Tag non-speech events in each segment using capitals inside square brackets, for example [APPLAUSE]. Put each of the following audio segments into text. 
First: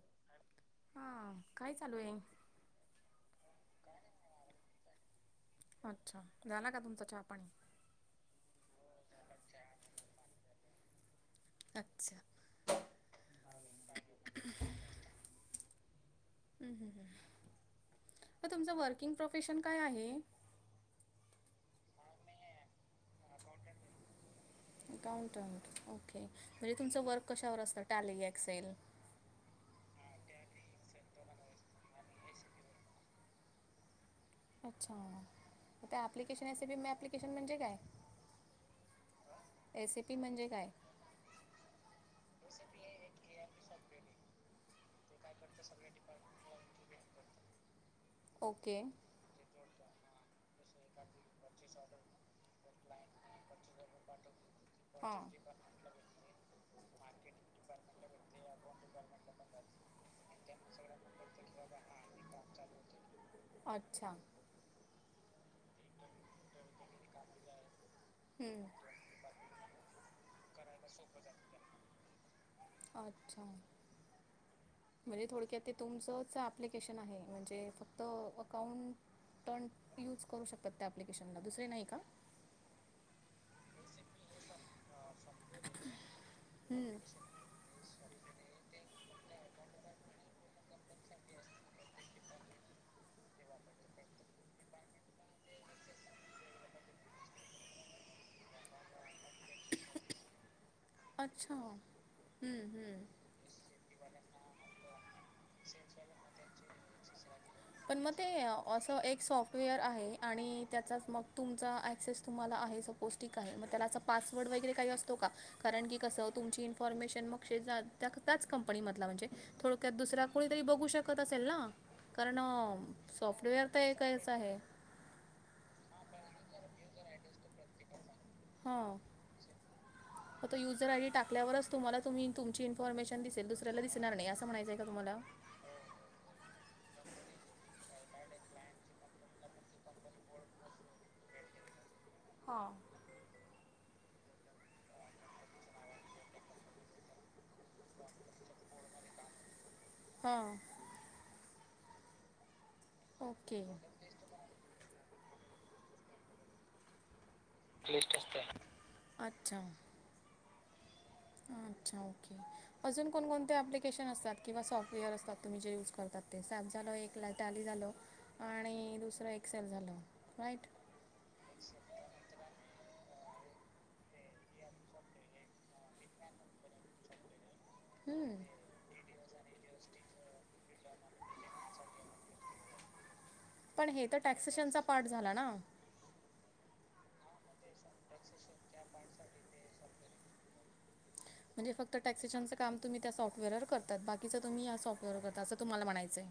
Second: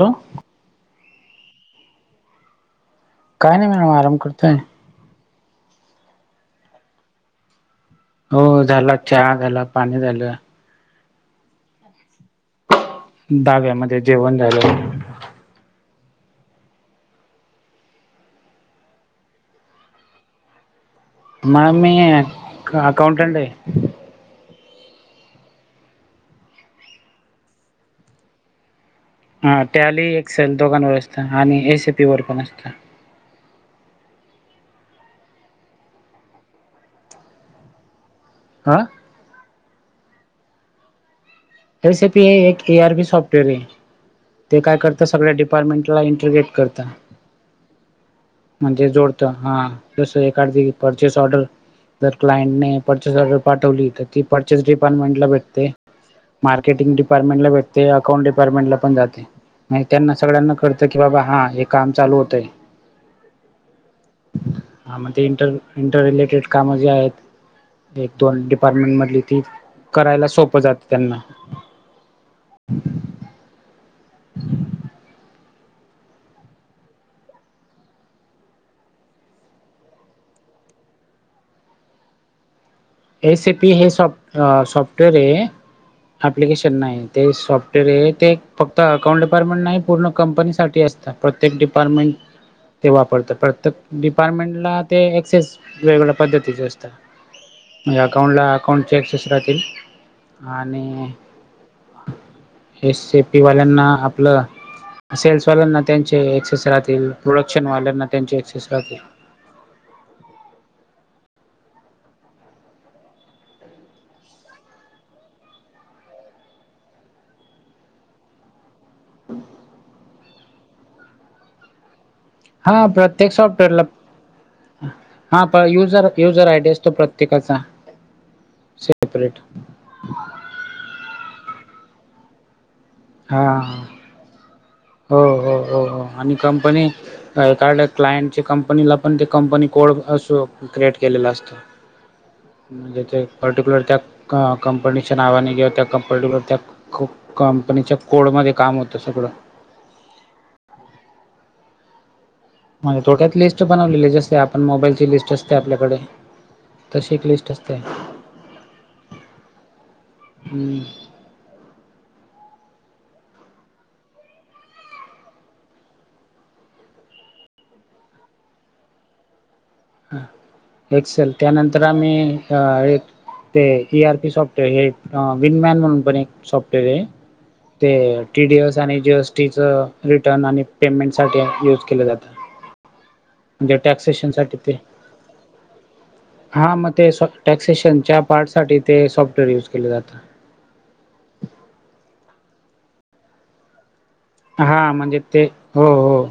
Hello! हा काय चालू आहे. काही नाही मॅडम आराम करतोय. अच्छा झाला का तुमचा चहा -पाणी? हो झाला. चहा झाला. पाणी झालं. अच्छा! धाब्या मध्ये जेवण झालं. हम्म हम्म हम्म मग तुमचं वर्किंग प्रोफेशन काय आहे? मॅम मी अकाउंटंट आहे. [INAUDIBLE] अकाउंटंट ओके म्हणजे तुमचं वर्क कशावर असतं? Tally - Excel? हा टॅली एक्सेल दोघांवर असत आणि एसीपी वर पण असत. अच्छा म ते ॲप्लिकेशन एसिपी मे ॲप्लिकेशन म्हणजे काय? हां? एसिपी म्हणजे काय? एसीपी हे एक ए आर बी सॉफ्टवेअर आहे. ते काय करतं. सगळ्या डिपार्टमेंटला इंट्रीग्रेट करत. ओके. म्हणजे जोडत. हा जस एक आर झी. परचेस ऑर्डर, जर क्लायंटने परचेस ऑर्डर पाठवली, तर ती परचेस डिपार्टमेंटला हां. भेटते. मार्केटिंग डिपार्टमेंटला भेटते अकाउंट डिपार्टमेंटला पण जाते. त्यांना सगळ्यांना कळ त की बाबा हा हे काम चालू होतंय अच्छा. हां मग ते इंटर इंटर रिलेटेड जे कामं आहेत एक दोन हं. डिपार्टमेंट मधली, ती करायला सोपं जातं त्यांना [INAUDIBLE] अच्छा म्हणजे थोडक्यात ते तुमचंच ॲप्लिकेशन आहे म्हणजे फक्त अकाउंट आकाउंट यूज करू शकतात, त्या ॲप्लिकेशनला दुसरे नाही का? एस ए पी हे सॉफ्ट सॉफ्टवेअरय ॲप्लिकेशन हं. नाही ते सॉफ्ट [UNINTELLIGIBLE] फक्त अकाउंट डिपार्टमेंट नाही पूर्ण कंपनीसाठी असतं प्रत्येक डिपार्टमेंट ते वापरतात प्रत्येक डिपार्टमेंटला ते एक्सेस वेगवेगळ्या पद्धतीचे असतात. म्हणजे अकाउंटला अकाउंटचे एक्सेस राहते. आणि अच्छा! हम् हम् पीवाल्यांना आपलं सेल्स वाल्यांना त्यांचे एक्सेस राहतील पण प्रोडक्शनवाल्यांना म ते त्यांचे एक्सेस राहतील असं एक सॉफ वेअर आहे आणि त्याचाच मग तुमचा ऍक्सेस तुम्हाला आहे सपौस्टीक आहे. मग त्यालाच पासवर्ड वगैरे काही असतो का? कारण की कसं तुमची इन्फॉर्मेशन मग शेजा त्या त्याच कंपनीमधला म्हणजे थोडक्यात दुसरा कोणीतरी बघू शकत असेल ना? कारण हा प्रत्येक सॉफ्टवेअर तर सॉफ्टवेअरला एकच आहे. हा पण युजर युजर आयडी असतो, प्रत्येकाचा हा सेपरेट आता युजर आय डी टाकल्यावरच तुम्हाला तुम्ही तुमची इन्फॉर्मेशन हा दिसेल दुसऱ्याला दिसणार नाही. असं म्हणायचं का तुम्हांला? हो हो हो हो आणि कंपनी कार क्लायंटच्या कंपनीला पण ते कंपनी कोड असं क्रिएट केलेला असतो. हां म्हणजे ते पर्टिक्युलर त्या कंपनीच्या नावाने किंवा त्या पर्टिक्युलर त्या खुप कंपनीच्या कोडमध्ये काम होतं सगळं हां म्हजे थोक्यात ओके लिस्ट बनवलेली ज आपण मोबाईल ची लिस्ट असते आपल्याकडे तशी एक लिस्ट असते लिस्ट असते, अच्छा! हम्म अच्छा! ओके अजून कोणकोणते ॲप्लिकेशन असतात किंवा सॉफ्टवेअर असतात तुम्ही जे यूज करतात? ते सॅप झालं एक टॅली झालं आणि दुसरं एक्सेल झालं राईट हं एक्सेल त्यानंतर आम्ही एक ते इआरपी सॉफ्टवेअर हे विनमॅन म्हणून पण एक सॉफ्टवेअरय ते हम्म. टीडीएस आणि जीएसटी च रिटर्न आणि पेमेंट साठी ॲप युज केले जातं म्हणजे पण हे तर टॅक्ससेशनसाठी तरी टॅक्सेशनचा पार्ट झाला ना म्हणजे हा मग ते साॅफ्ट टॅक्सेशनच्या पार्ट साठी ते सॉफ्टवेअर युज केलं जात म्हणजे फक्त टॅक्ससेशनच काम तुम्ही त्या सॉफ्टवेअर वर करतात बाकी हा म्हणजे ते हो हो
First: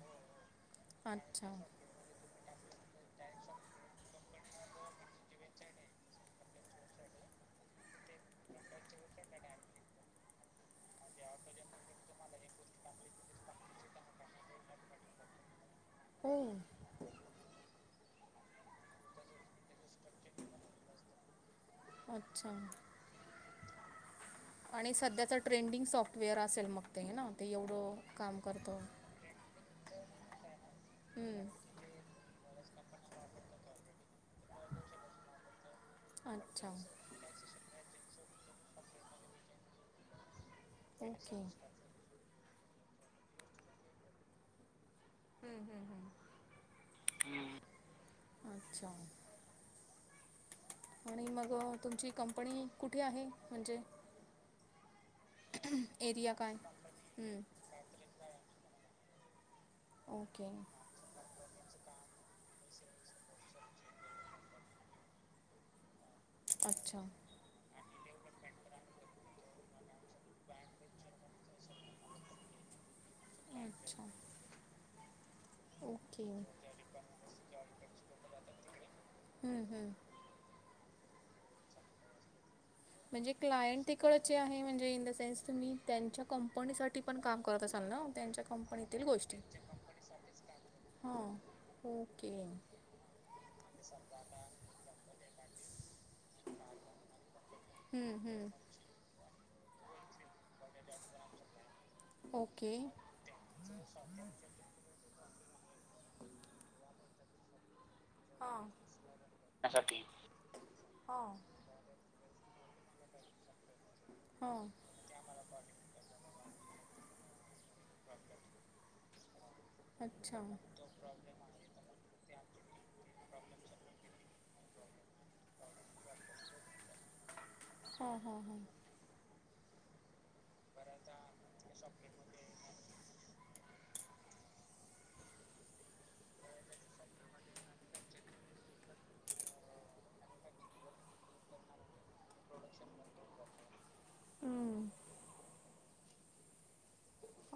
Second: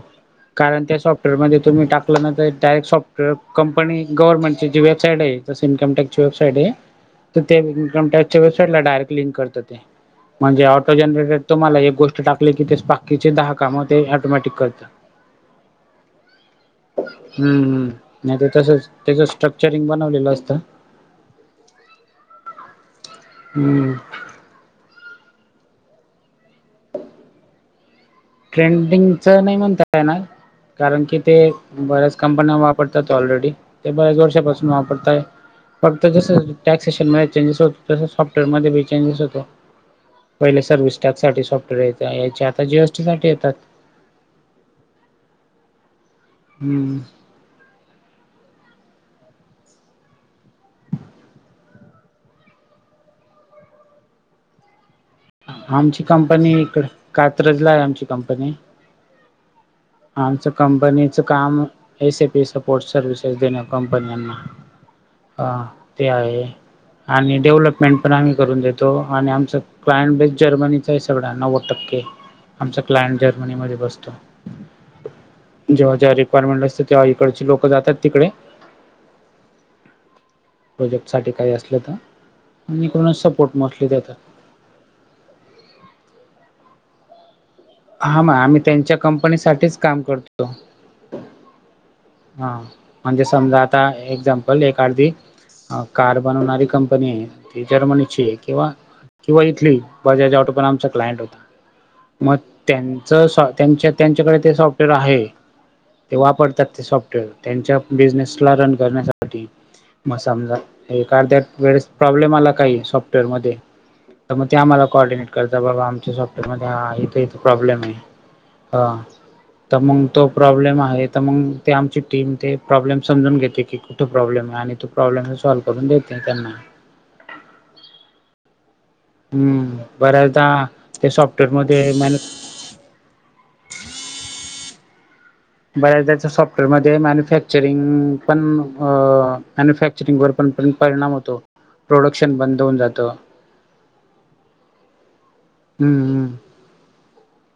कारण त्या आहे अच्छा सॉफ्टवेअरमध्ये तुम्ही टाक आपला डायरेक्ट सॉफ्टवेअर कंपनी गव्हर्नमेंटची वेबसाईडय तशी इन्कमटॅक्स ची वेबसाइडय तर ते इन्कमटॅक्सच्या वेबसाईटला डायरेक् लिंक करतात ते म्हणजे ऑटो जनरेटे तुम्हाला एक गोष्ट टाकली की ते बाकीचे दहा काम ते ऑटोमॅटिक करत. हो. हम्म् नाही ते तसच त्याच स्ट्रक्चरिंग बनवलेलं असतं. अच्छा! हम्म. आणि सध्याचं ट्रेंडिंग सॉफ्टवेअर असेल मग ते ना ते एवढं काम करतं ट्रेंडिंगचं नाही म्हणता येणार. कारण की ते हम्म. बऱ्याच कंपन्या वापरतात ऑलरेडी ते बऱ्याच वर्षापासून वापरताय. फक्त जस अच्छा टॅक्सेशन मध्ये चेंजेस होत तस सॉफ्टवेअर मध्ये बी चेंजेस होतय. पहिले सर्व्हिस टॅक्स ओके साठी हम्म सॉफ्टवेअर यायचे आता जीएसटी साठी येतात. हम्म हम्म हम्. हम्म. [INAUDIBLE] अच्छा! आणि मग तुमची कंपनी कुठे आहे? म्हणजे आमची एरिया कंपनी काय इकड. हं, कात्रजला आहे आमची कंपनी. ओके आमच्या कंपनीत च काम एस पी सपोर्ट सर्व्हसेस देण्या कंपन्यांना. हा ते आहे. अच्छा आणि डेव्हलपमेंट पण आम्ही करून देतो आणि आमच क्लायंट बेस् जर्मनीचा आहे सगळा नव्वद टक्के आमचा क्लायंट जर्मनीमध्ये अच्छा बसतो. जेव्हा ज्या ओके रिक्वायरमेंट असते तेव्हा इकडची लोकं जातात तिकडे. हम्म हम्. प्रोजेक्ट साठी काही असलं तर आणि कोणच सपोर्ट मोस्ली देतात. ते आहे म्हणजे इन द सेन्स तुम्ही त्यांच्या कंपनीसाठी पण काम करत असाल ना हा मग त्यांच्या आम्ही त्यांच्या कंपनीतील गोष्टी. त्याच्या कंपनीसाठीच काम कपंनी साठीच करतो काम करतो. हां. हो. हा म्हणजे समजा आता एक्झाम्पल एक आडदी अ कार बनवणारी कंपनी आहे ती हं, जर्मनीचीय हं. किंवा किंवा इथल ही बजाज ऑटो पण आमचा क्लायंट होता. मग ओके त्यांच सा - त्यांच्या त्यांच्याकडे ते सॉफ्टवेअर आहे ते वापरतात. ते सॉफ्टवेअर. त्यांच्या हा बिजनेसला रन करण्यासाठी मग समजा हा एखाद्यात वेळेस प्रॉब्लेम आला काही सॉफ्टवेअरमध्ये तर मग ते हां आम्हाला कॉर्डिनेट करतात बाबा आमच्या सॉफ्टवेअर मध्ये हा इथ इथ प्रॉब्लेम आहे. हा तर मग तो अच्छा प्रॉब्लेम आहे तर मग ते आमची टीम ते प्रॉब्लेम समजून घेते की कुठं प्रॉब्लेम आहे आणि तो प्रॉब्लेम हे सॉल्व करून देते त्यांना. हा हा हा. हम्म बऱ्याचदा ते सॉफ्टवेअरमध्ये मॅनी बऱ्याचदा सॉफ्टवेअरमध्ये मॅन्युफॅक्चरिंग पण अ मॅन्युफॅक्च चिटिंगवर पण परिणाम होतो. प्रोडक्शन बंद होऊन जात. [INAUDIBLE] हम्म हम्म.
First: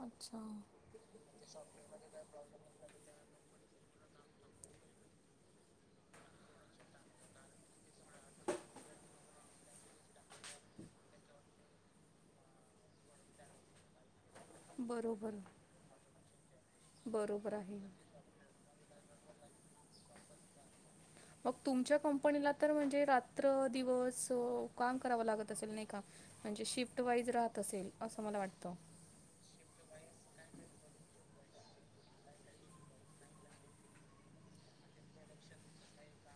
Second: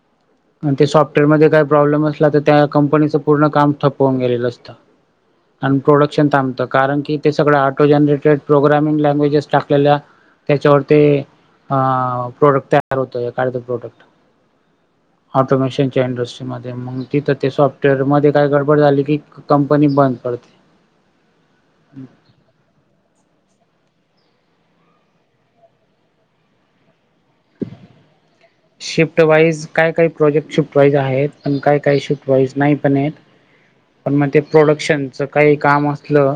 अच्छा! आणि ते सॉफ्टवेअरमध्ये काही प्रॉब्लेम असला तर त्या कंपनीचं पूर्ण काम ठप्प वून गेलेलं असतं. [INAUDIBLE] आणि प्रोडक्शन थांबतं कारण की ते सगळं ऑटो जनरेटेड प्रोग्रामिंग लँग्वेजेस टाकलेल्या त्याच्यावर ते अ प्रोडक्ट तयार होतय एखाद प्रोडक्ट. बरो. ऑटोमेशन जेनरशमध्ये मग तिथं ते बरोबर आहे. सॉफ्टवेअर मध्ये काय गडबड झाली की कंपनी बंद पडते. मग तुमच्या कंपनीला तर म्हणजे रात्र दिवस ओ काम करावं लागत असेल नाही का? म्हणजे शिफ्ट वाईज राहत असेल असं मला वाटतं. शिफ्ट वाईज काय काही प्रोजेक्ट शिफ्ट वाईज आहेत पण काय काही शिफ्ट वाईज नाही पण आहेत. पण मग ते प्रोडक्शनच काही काम असलं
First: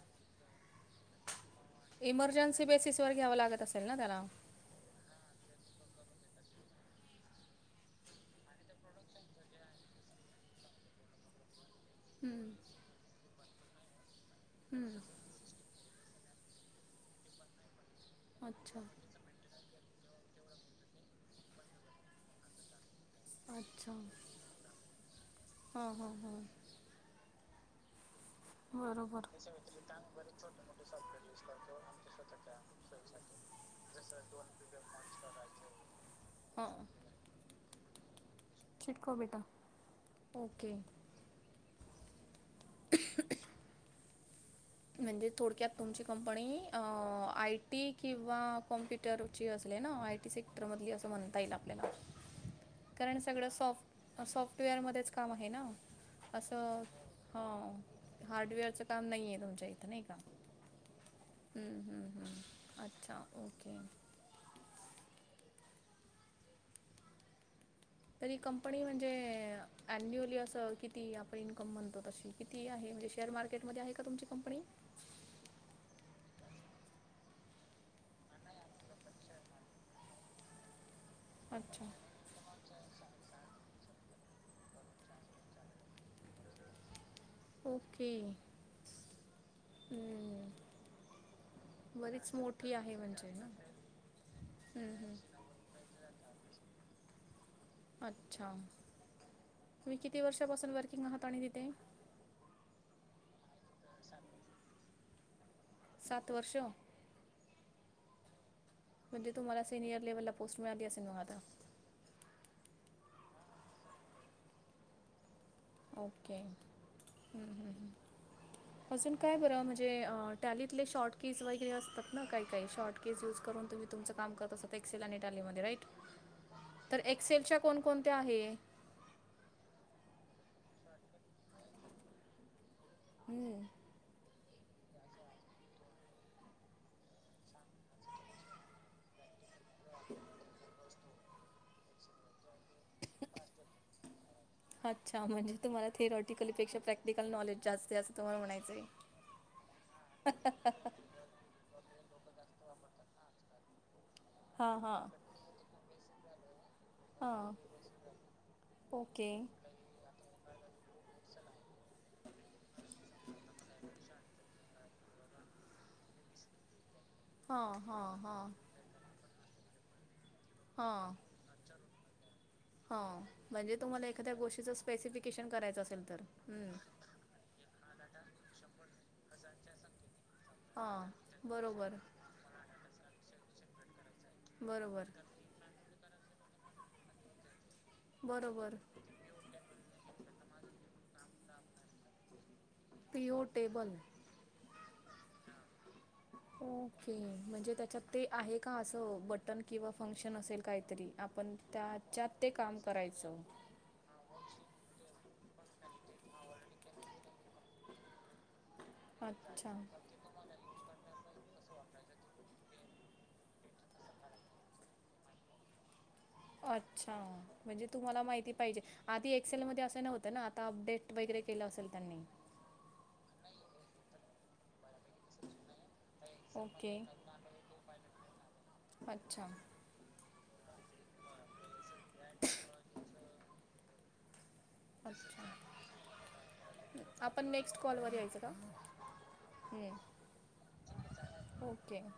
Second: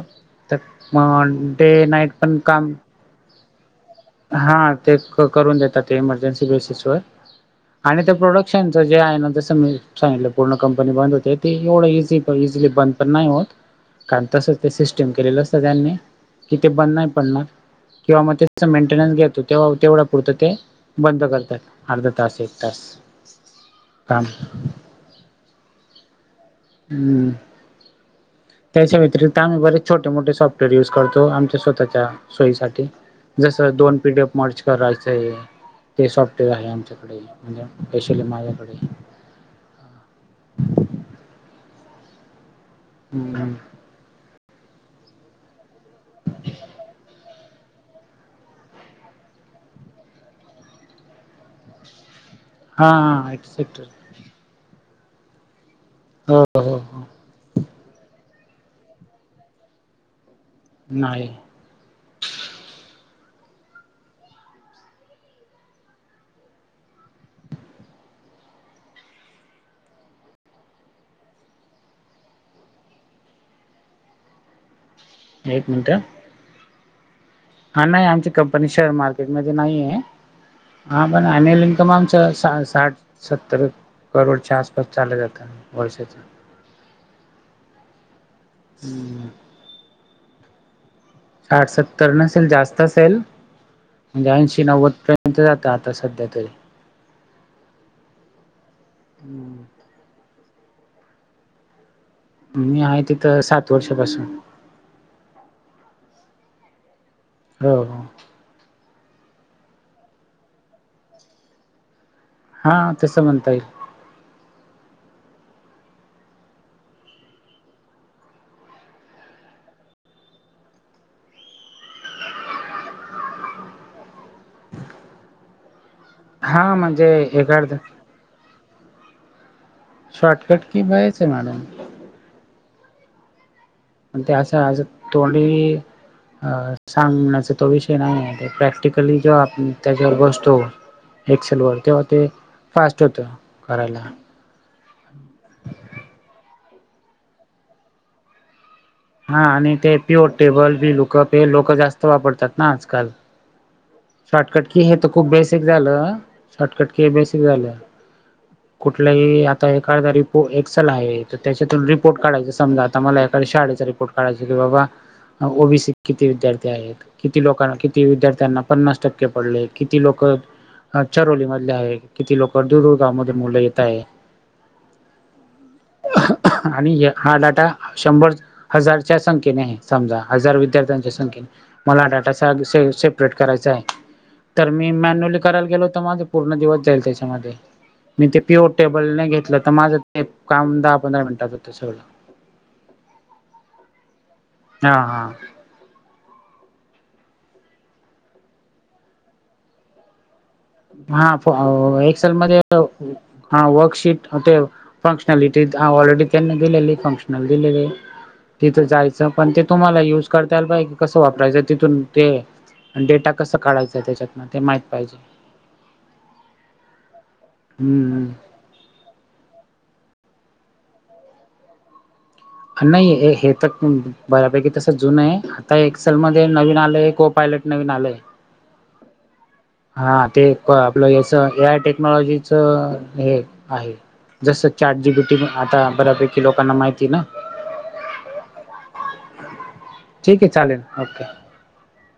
तर मग ते नाईट पण काम वर घ्यावं लागत असेल ना त्याला. हा तेच करून देतात ते इमर्जन्सी बेसिस वर. आणि ते प्रोडक्शनच जे आहे ना जसं मी सांगितलं पूर्ण कंपनी बंद होते ते एवढं इझी तो हं, इझिली बंद पण नाही होत. कारण तसं ते हं. सिस्टीम केलेलं सगळ्यांनी, कि ते बंद नाही पडणार किंवा म अच्छा. मेंटेनन्स घेत होते तेव्हा तेवढ्या पुरत ते बंद करतात अर्धातास एक तास. अच्छा. काम हा हा हां. हम्म. त्याच्या बरोबर. व्यतिरिक्त आम्ही बरेच छोटे मोठे सॉफ्टवेअर युज करतो आमच्या स्वतःच्या सोयीसाठी. जस दोन पी डी एफ मर्ज करायचंय ते सॉफ्टवेअर आहे हां. आमच्याकडे. म्हणजे स्पेशली माझ्याकडे. चिटकवबेटा, ओके. हम्म. म्हणजे थोडक्यात तुमची कंपनी अ आय टी किंवा कॉम्प्यु सेक्टरची असले ना आय टी सेक्टर मधली असं म्हणता येईल आपल्याला. हा कारण हा सगळं एक्सेक्टर सॉफ्ट सॉफ्टवेअरमध्येच काम आहे ना. हो हो असं हो ह हार्डवेअरचं काम नाही आहे तुमच्या इथं नाही का? नाही. हम्म हम्म हम्म, अच्छा ओके. तरी कंपनी म्हणजे अन्युअली असं किती आपण इन्कम म्हणतो तशी किती आहे म्हणजे शेअर मार्केटमध्ये आहे का तुमची कंपनी. एक मिनट. हा नाही आमची कंपनी शेअर मार्केटमध्ये नाही आहे. हा पण एनुअल अच्छा इन्कम आमच साठ सत्तर करोडच्या आसपास चाललं जातं वर्षाच्या. ओके. हम्म. हम्म. साठ सत्तर बरीच नसेल मोठी जास्त आहे असेल म्हणजे ना म्हणजे, ऐंशी नव्वद हम्म, हम्म. पर्यंत जात आता सध्या तरी. अच्छा! तुम्ही किती वर्षापासून वर्किंग आहात आणि तिथे. मी आहे तिथं सात वर्षापासून. सात वर्षं. हो. म्हणजे तुम्हाला सियर लेव्हलला पोस्ट मिळालीे असेल मग आता. हा तसं म्हणता येईल ओके हम्म हम्म हम्म. अजून काय बरं म्हणजे टॅलीतले शॉर्ट केज वगैरे असतात ना काय काही शॉर्ट केज युज करून तुम्ही तुमचं काम करत असत एक्सेल आणि इटालीमध्ये राईट हा तर म्हणजे एक्सेलच्या एखाद कोण कोणत्या आहे? शॉर्टकट की व्हायचं मॅडम. हम्म. ते असं असं तोंडी अ सांगण्याचं तो विषय नाही आहे प्रॅक्टिकली जेव्हा आपण त्याच्यावर बसतो एक्सेल वर तेव्हा ते फास्ट होत करायला. अच्छा म्हणजे तुम्हाला थिरॉटिकलपेक्षा प्रॅक्टिकल नॉलेज जास्त आहे असं तुम्हाला म्हणायचं आहे. हा आणि ते पी ओ टेबल बिलूकप हे लोक जास्त वापरतात ना आजकाल. शॉर्टकट हां की हे हां तर खूप बेसिक झालं. शॉटकट कि हे बेसिक हां झाले ओके कुठल्याही आता एक अर्धा री तो एक्सल आहे त त्याच्यातुन बि रिपोर्ट काढयचा समजा आता मला या कनी शाळेचा रिपोर्ट काढायचा कि बाबा ओ बी सी त किती विद्यार्थी आहेत किती लोकां हां किती हां हां विद्यार्थ्यांना पन्नास टक्के पडले किती लोक आजच्या रोली मधले आहे किती लोक दू हा म्हणजे तुम्हाला एखाद्या गोष्टीचं स्पेसिफिकेशन करायचं असेल तर. हम्म. आणि य हा डाटा शंभर हजारच्या संख्येने आहे समजा हजार हा विद्यार्थ्यांच्या संख्ये बरोबर मला हा डाटा सादु स सेपरेट करायचा आहे तर मी बरोबर मॅन्युअली करायला गेलो तर माझं पूर्ण दिवस जाईल त्याच्यामध्ये मी ते पी ओ बरोबर टेबल ने घेतलं माझं ते काम दहा पंधरा मिनिटात होतं सगळं. P O table. हा हा. ओके म्हणजे त्याच्यात ते आहे का असं बटन किंवा फंक्शन असेल. काहीतरी हा फो आपण त्याच्यात ते एक्सेलमध्ये काम करायचं हा वर्कशीट हा ते फंक्शनलिटी ऑलरेडी त्यांना दिलेली फंक्शनल दिलेली तिथ जाय स पण ते अच्छा तुम्हाला युज करता यायला पाहिजे. कसं वापरायचं तिथून ते आणि डेटा कसं काढायचं त्याच्यातन ते माहित पाहिजे. अच्छा म्हणजे तुम्हाला हम्म माहिती पाहिजे. आधी एक्सेलमध्ये असं नव्हतं ना आता अपडेट वगैरे केलं असेल त्यांनी. नाही हे हे तर बऱ्यापैकी तस जुन आहे आता एक्सेल मध्ये नवीन आल ओके ये को पायलट नवीन आल ये. अच्छा. हा ते क आपलं येस ए आय टेक्नॉलॉजीच हे आहे जसं चॅट जी बी टी अच्छा आता बऱ्यापैकी लोकांना माहिती ना आपण नेक्स्ट कॉलवर यायचं का हम्म. ठीक ये चालेल ओके. ओके